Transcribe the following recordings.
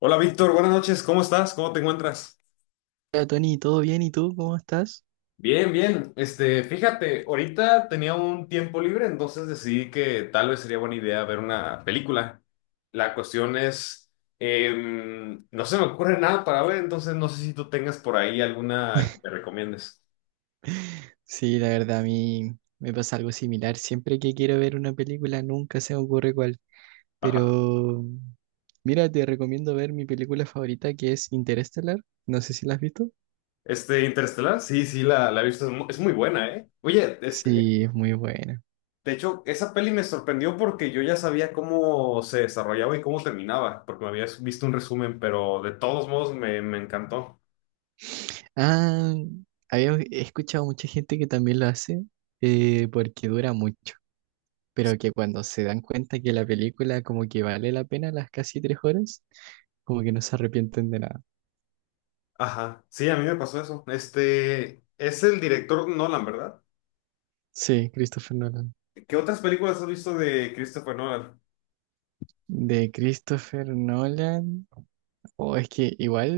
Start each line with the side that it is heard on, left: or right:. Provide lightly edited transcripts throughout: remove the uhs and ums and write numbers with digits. left: Hola Víctor, buenas noches, ¿cómo estás? ¿Cómo te encuentras?
right: Hola Tony, ¿todo bien? ¿Y tú cómo estás?
left: Bien, bien. Fíjate, ahorita tenía un tiempo libre, entonces decidí que tal vez sería buena idea ver una película. La cuestión es, no se me ocurre nada para ver, entonces no sé si tú tengas por ahí alguna que me recomiendes.
right: Sí, la verdad a mí me pasa algo similar. Siempre que quiero ver una película nunca se me ocurre cuál.
left: Ajá.
right: Pero mira, te recomiendo ver mi película favorita que es Interestelar. No sé si la has visto.
left: Interestelar, sí, sí, la he visto, es muy buena, ¿eh? Oye,
right: Sí, es muy buena.
left: de hecho, esa peli me sorprendió porque yo ya sabía cómo se desarrollaba y cómo terminaba, porque me habías visto un resumen, pero de todos modos me encantó.
right: Ah, había escuchado mucha gente que también lo hace porque dura mucho. Pero que cuando se dan cuenta que la película como que vale la pena las casi 3 horas, como que no se arrepienten de nada.
left: Ajá, sí, a mí me pasó eso. Es el director Nolan, ¿verdad?
right: Sí, Christopher Nolan.
left: ¿Qué otras películas has visto de Christopher Nolan?
right: De Christopher Nolan. O es que igual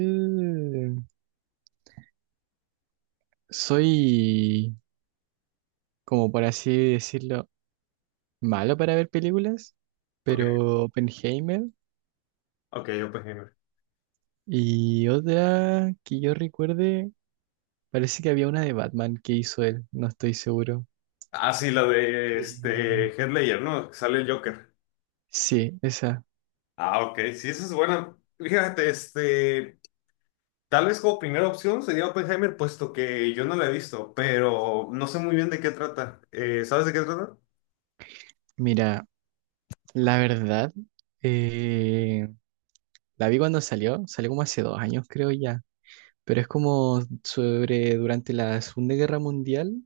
right: soy, como por así decirlo, malo para ver películas,
left: Ok,
right: pero Oppenheimer
left: ok, Oppenheimer.
right: y otra que yo recuerde, parece que había una de Batman que hizo él, no estoy seguro.
left: Ah, sí, la de
right: Mm.
left: Heath Ledger, ¿no? Sale el Joker.
right: Sí, esa.
left: Ah, ok, sí, esa es buena. Fíjate, tal vez como primera opción sería Oppenheimer, puesto que yo no la he visto, pero no sé muy bien de qué trata. ¿Sabes de qué trata?
right: Mira, la verdad, eh, la vi cuando salió como hace 2 años creo ya, pero es como sobre durante la Segunda Guerra Mundial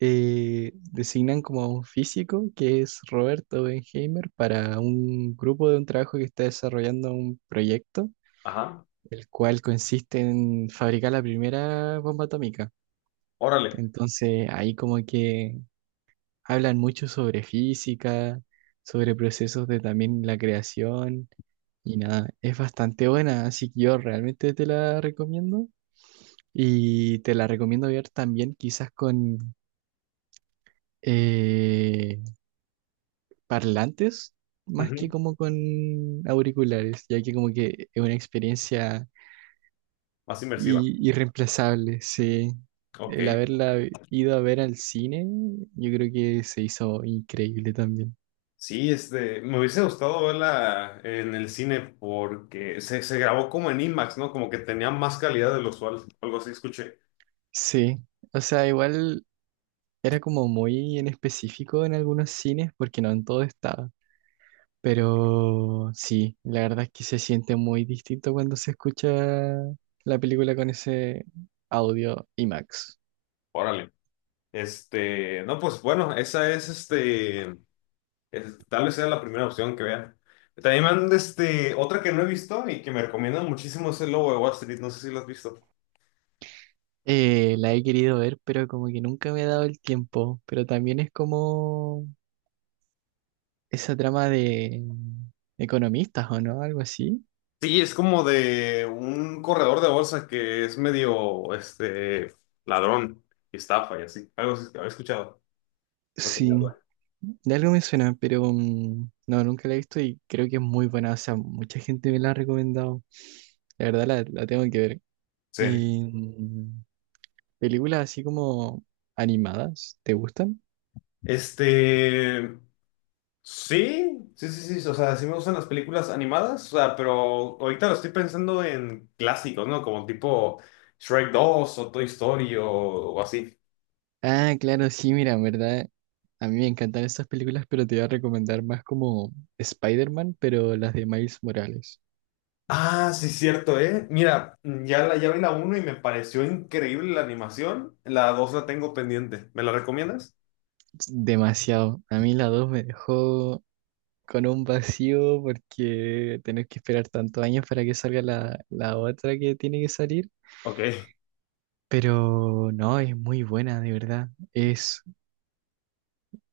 right: designan como a un físico que es Robert Oppenheimer para un grupo de un trabajo que está desarrollando un proyecto,
left: Ajá.
right: el cual consiste en fabricar la primera bomba atómica.
left: Órale.
right: Entonces ahí como que hablan mucho sobre física, sobre procesos de también la creación y nada, es bastante buena, así que yo realmente te la recomiendo. Y te la recomiendo ver también quizás con, eh, parlantes más que
left: Ujú.
right: como con auriculares, ya que como que es una experiencia
left: Más inmersiva.
right: irreemplazable, sí.
left: Ok.
right: El haberla ido a ver al cine, yo creo que se hizo increíble también.
left: Sí, me hubiese gustado verla en el cine porque se grabó como en IMAX, ¿no? Como que tenía más calidad de lo usual. Algo así escuché.
right: Sí, o sea, igual era como muy en específico en algunos cines porque no en todo estaba. Pero sí, la verdad es que se siente muy distinto cuando se escucha la película con ese audio IMAX.
left: Órale. No, pues bueno, esa es. Tal vez sea la primera opción que vea. También me han, otra que no he visto y que me recomiendan muchísimo es el Lobo de Wall Street. No sé si lo has visto.
right: La he querido ver, pero como que nunca me he dado el tiempo. Pero también es como esa trama de economistas o no, algo así.
left: Sí, es como de un corredor de bolsa que es medio, ladrón y estafa y así. Algo así, había escuchado. No tenía
right: Sí,
left: duda.
right: de algo me suena, pero no, nunca la he visto y creo que es muy buena. O sea, mucha gente me la ha recomendado. La verdad la tengo que ver.
left: Sí.
right: Y, películas así como animadas, ¿te gustan?
left: Este, sí, sí, sí, sí, o sea, sí me gustan las películas animadas, o sea, pero ahorita lo estoy pensando en clásicos, ¿no? Como tipo Shrek 2 o Toy Story o así.
right: Ah, claro, sí, mira, en verdad. A mí me encantan estas películas, pero te voy a recomendar más como Spider-Man, pero las de Miles Morales.
left: Ah, sí, cierto, ¿eh? Mira, ya, ya vi la uno y me pareció increíble la animación. La 2 la tengo pendiente. ¿Me la recomiendas?
right: Demasiado. A mí la 2 me dejó con un vacío porque tener que esperar tantos años para que salga la otra que tiene que salir.
left: Ok,
right: Pero no, es muy buena, de verdad. Es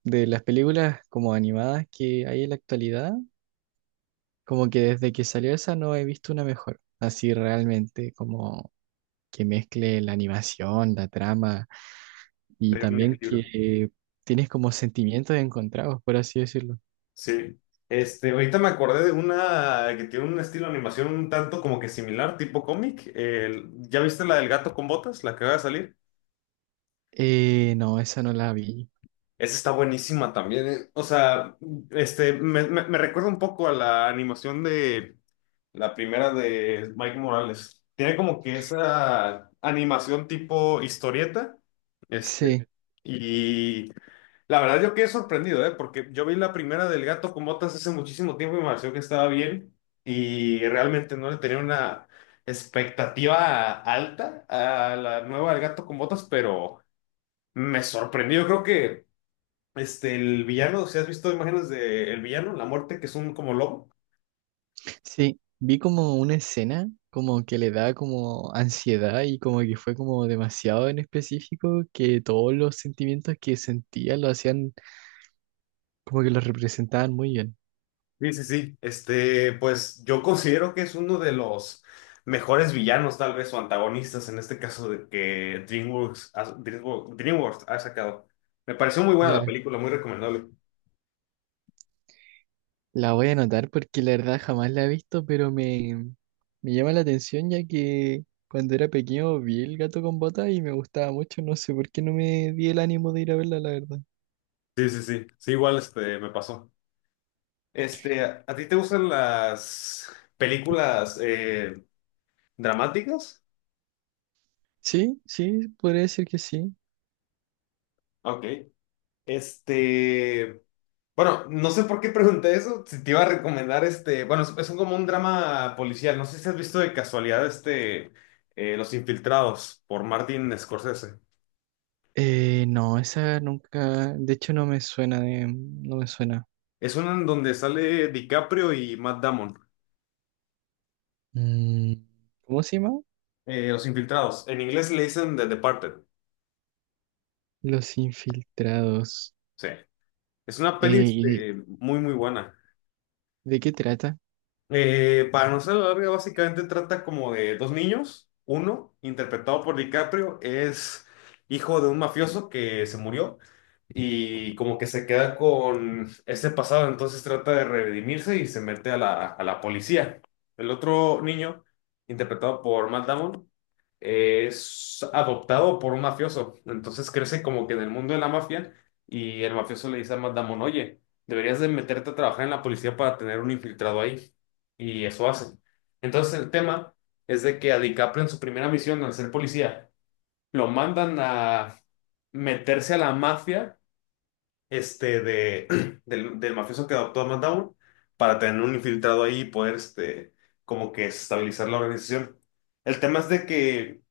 right: de las películas como animadas que hay en la actualidad, como que desde que salió esa no he visto una mejor. Así realmente, como que mezcle la animación, la trama y
left: sería un
right: también
left: equilibrio.
right: que tienes como sentimientos encontrados, por así decirlo.
left: Sí. Ahorita me acordé de una que tiene un estilo de animación un tanto como que similar, tipo cómic. ¿Ya viste la del gato con botas, la que va a salir?
right: No, esa no la vi.
left: Esa está buenísima también, ¿eh? O sea, me recuerda un poco a la animación de la primera de Mike Morales. Tiene como que esa animación tipo historieta. Este,
right: Sí,
left: y la verdad yo quedé sorprendido, ¿eh? Porque yo vi la primera del gato con botas hace muchísimo tiempo y me pareció que estaba bien. Y realmente no le tenía una expectativa alta a la nueva del gato con botas, pero me sorprendió. Yo creo que el villano, si has visto imágenes del villano, la muerte, que es un como lobo.
right: sí, vi como una escena como que le da como ansiedad y como que fue como demasiado en específico que todos los sentimientos que sentía lo hacían como que los representaban muy bien.
left: Sí, sí, sí. Pues yo considero que es uno de los mejores villanos, tal vez, o antagonistas en este caso de que DreamWorks ha sacado. Me pareció muy buena la
right: Claro.
left: película, muy recomendable.
right: La voy a anotar porque la verdad jamás la he visto, pero me llama la atención ya que cuando era pequeño vi el gato con botas y me gustaba mucho. No sé por qué no me di el ánimo de ir a verla, la verdad.
left: Sí, sí, sí. Sí, igual me pasó. ¿A ti te gustan las películas dramáticas?
right: Sí, sí, podría decir que sí.
left: Ok. Este. Bueno, no sé por qué pregunté eso, si te iba a recomendar bueno, como un drama policial, no sé si has visto de casualidad Los Infiltrados por Martin Scorsese.
right: No, esa nunca, de hecho no me suena no me suena.
left: Es uno en donde sale DiCaprio y Matt Damon,
right: Mm, ¿Cómo se llama?
left: Los Infiltrados. En inglés le dicen The Departed,
right: Los infiltrados.
left: sí. Es una peli
right: ¿Y
left: muy, muy buena.
right: de qué trata?
left: Para no ser la larga, básicamente trata como de dos niños, uno interpretado por DiCaprio es hijo de un mafioso que se murió y como que se queda con ese pasado, entonces trata de redimirse y se mete a la policía. El otro niño, interpretado por Matt Damon, es adoptado por un mafioso, entonces crece como que en el mundo de la mafia y el mafioso le dice a Matt Damon, oye, deberías de meterte a trabajar en la policía para tener un infiltrado ahí, y eso hace. Entonces el tema es de que a DiCaprio en su primera misión al ser policía, lo mandan a meterse a la mafia del mafioso que adoptó a Matt para tener un infiltrado ahí y poder, como que estabilizar la organización. El tema es de que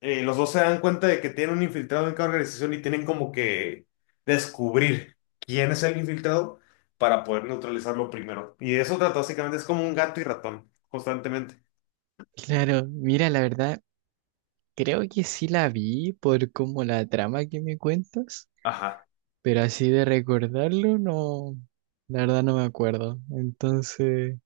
left: los dos se dan cuenta de que tienen un infiltrado en cada organización y tienen como que descubrir quién es el infiltrado para poder neutralizarlo primero. Y de eso trata básicamente, es como un gato y ratón, constantemente.
right: Claro, mira, la verdad, creo que sí la vi por como la trama que me cuentas.
left: Ajá.
right: Pero así de recordarlo, no, la verdad no me acuerdo. Entonces,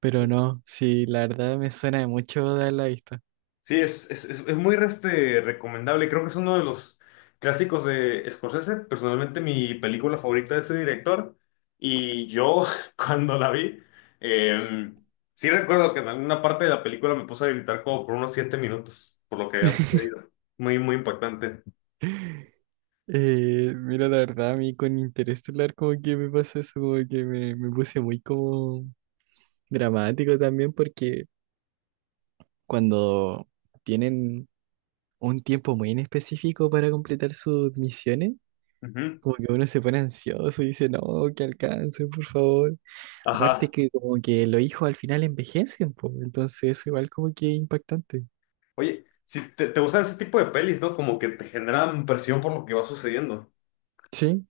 right: pero no, sí, la verdad me suena de mucho dar la vista.
left: Sí, es muy recomendable. Creo que es uno de los clásicos de Scorsese. Personalmente, mi película favorita de ese director. Y yo, cuando la vi, eh, sí recuerdo que en alguna parte de la película me puse a gritar como por unos 7 minutos, por lo que había sucedido. Muy, muy impactante.
right: Mira, la verdad, a mí con Interestelar como que me pasa eso, como que me puse muy como dramático también porque cuando tienen un tiempo muy en específico para completar sus misiones,
left: Ujú.
right: como que uno se pone ansioso y dice, no, que alcance, por favor. Aparte
left: Ajá.
right: que como que los hijos al final envejecen, po, entonces eso igual como que es impactante.
left: Oye, si te gustan ese tipo de pelis, ¿no? Como que te generan presión por lo que va sucediendo.
right: Sí,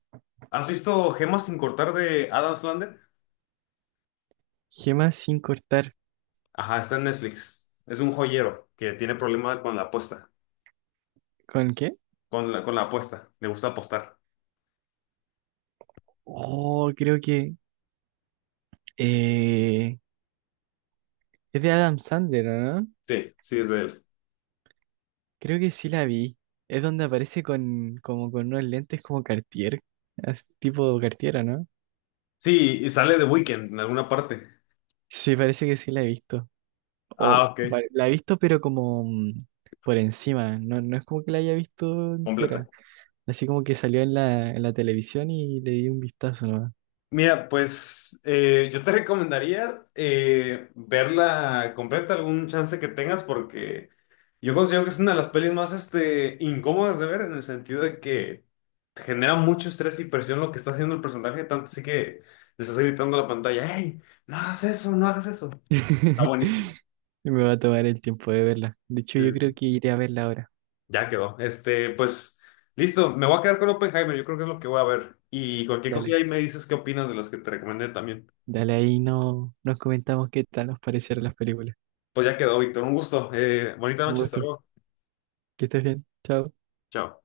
left: ¿Has visto Gemas sin cortar de Adam Sandler?
right: gemas sin cortar.
left: Ajá, está en Netflix. Es un joyero que tiene problemas con la apuesta,
right: ¿Con qué?
left: con la apuesta. Le gusta apostar.
right: Oh, creo que eh, es de Adam Sandler, ¿o no?
left: Sí, sí, es de él.
right: Creo que sí la vi. Es donde aparece con como con unos lentes como Cartier, tipo Cartier, ¿o no?
left: Sí, y sale de Weekend en alguna parte.
right: Sí, parece que sí la he visto.
left: Ah,
right: O
left: ok.
right: la he visto pero como por encima, no, no es como que la haya visto
left: Completa.
right: entera. Así como que salió en la televisión y le di un vistazo, ¿no?
left: Mira, pues yo te recomendaría verla completa algún chance que tengas porque yo considero que es una de las pelis más incómodas de ver en el sentido de que te genera mucho estrés y presión lo que está haciendo el personaje, tanto así que le estás gritando a la pantalla, ¡Hey! No hagas eso, no hagas eso. Está buenísimo.
right: Me va a tomar el tiempo de verla. De hecho,
left: Sí,
right: yo
left: sí,
right: creo
left: sí.
right: que iré a verla ahora.
left: Ya quedó. Pues, listo. Me voy a quedar con Oppenheimer. Yo creo que es lo que voy a ver. Y cualquier
right: Dale,
left: cosilla ahí me dices qué opinas de las que te recomendé también.
right: dale ahí no, nos comentamos qué tal nos parecieron las películas.
left: Pues ya quedó, Víctor. Un gusto. Bonita
right: Un
left: noche. Hasta
right: gusto.
left: luego.
right: Que estés bien. Chao.
left: Chao.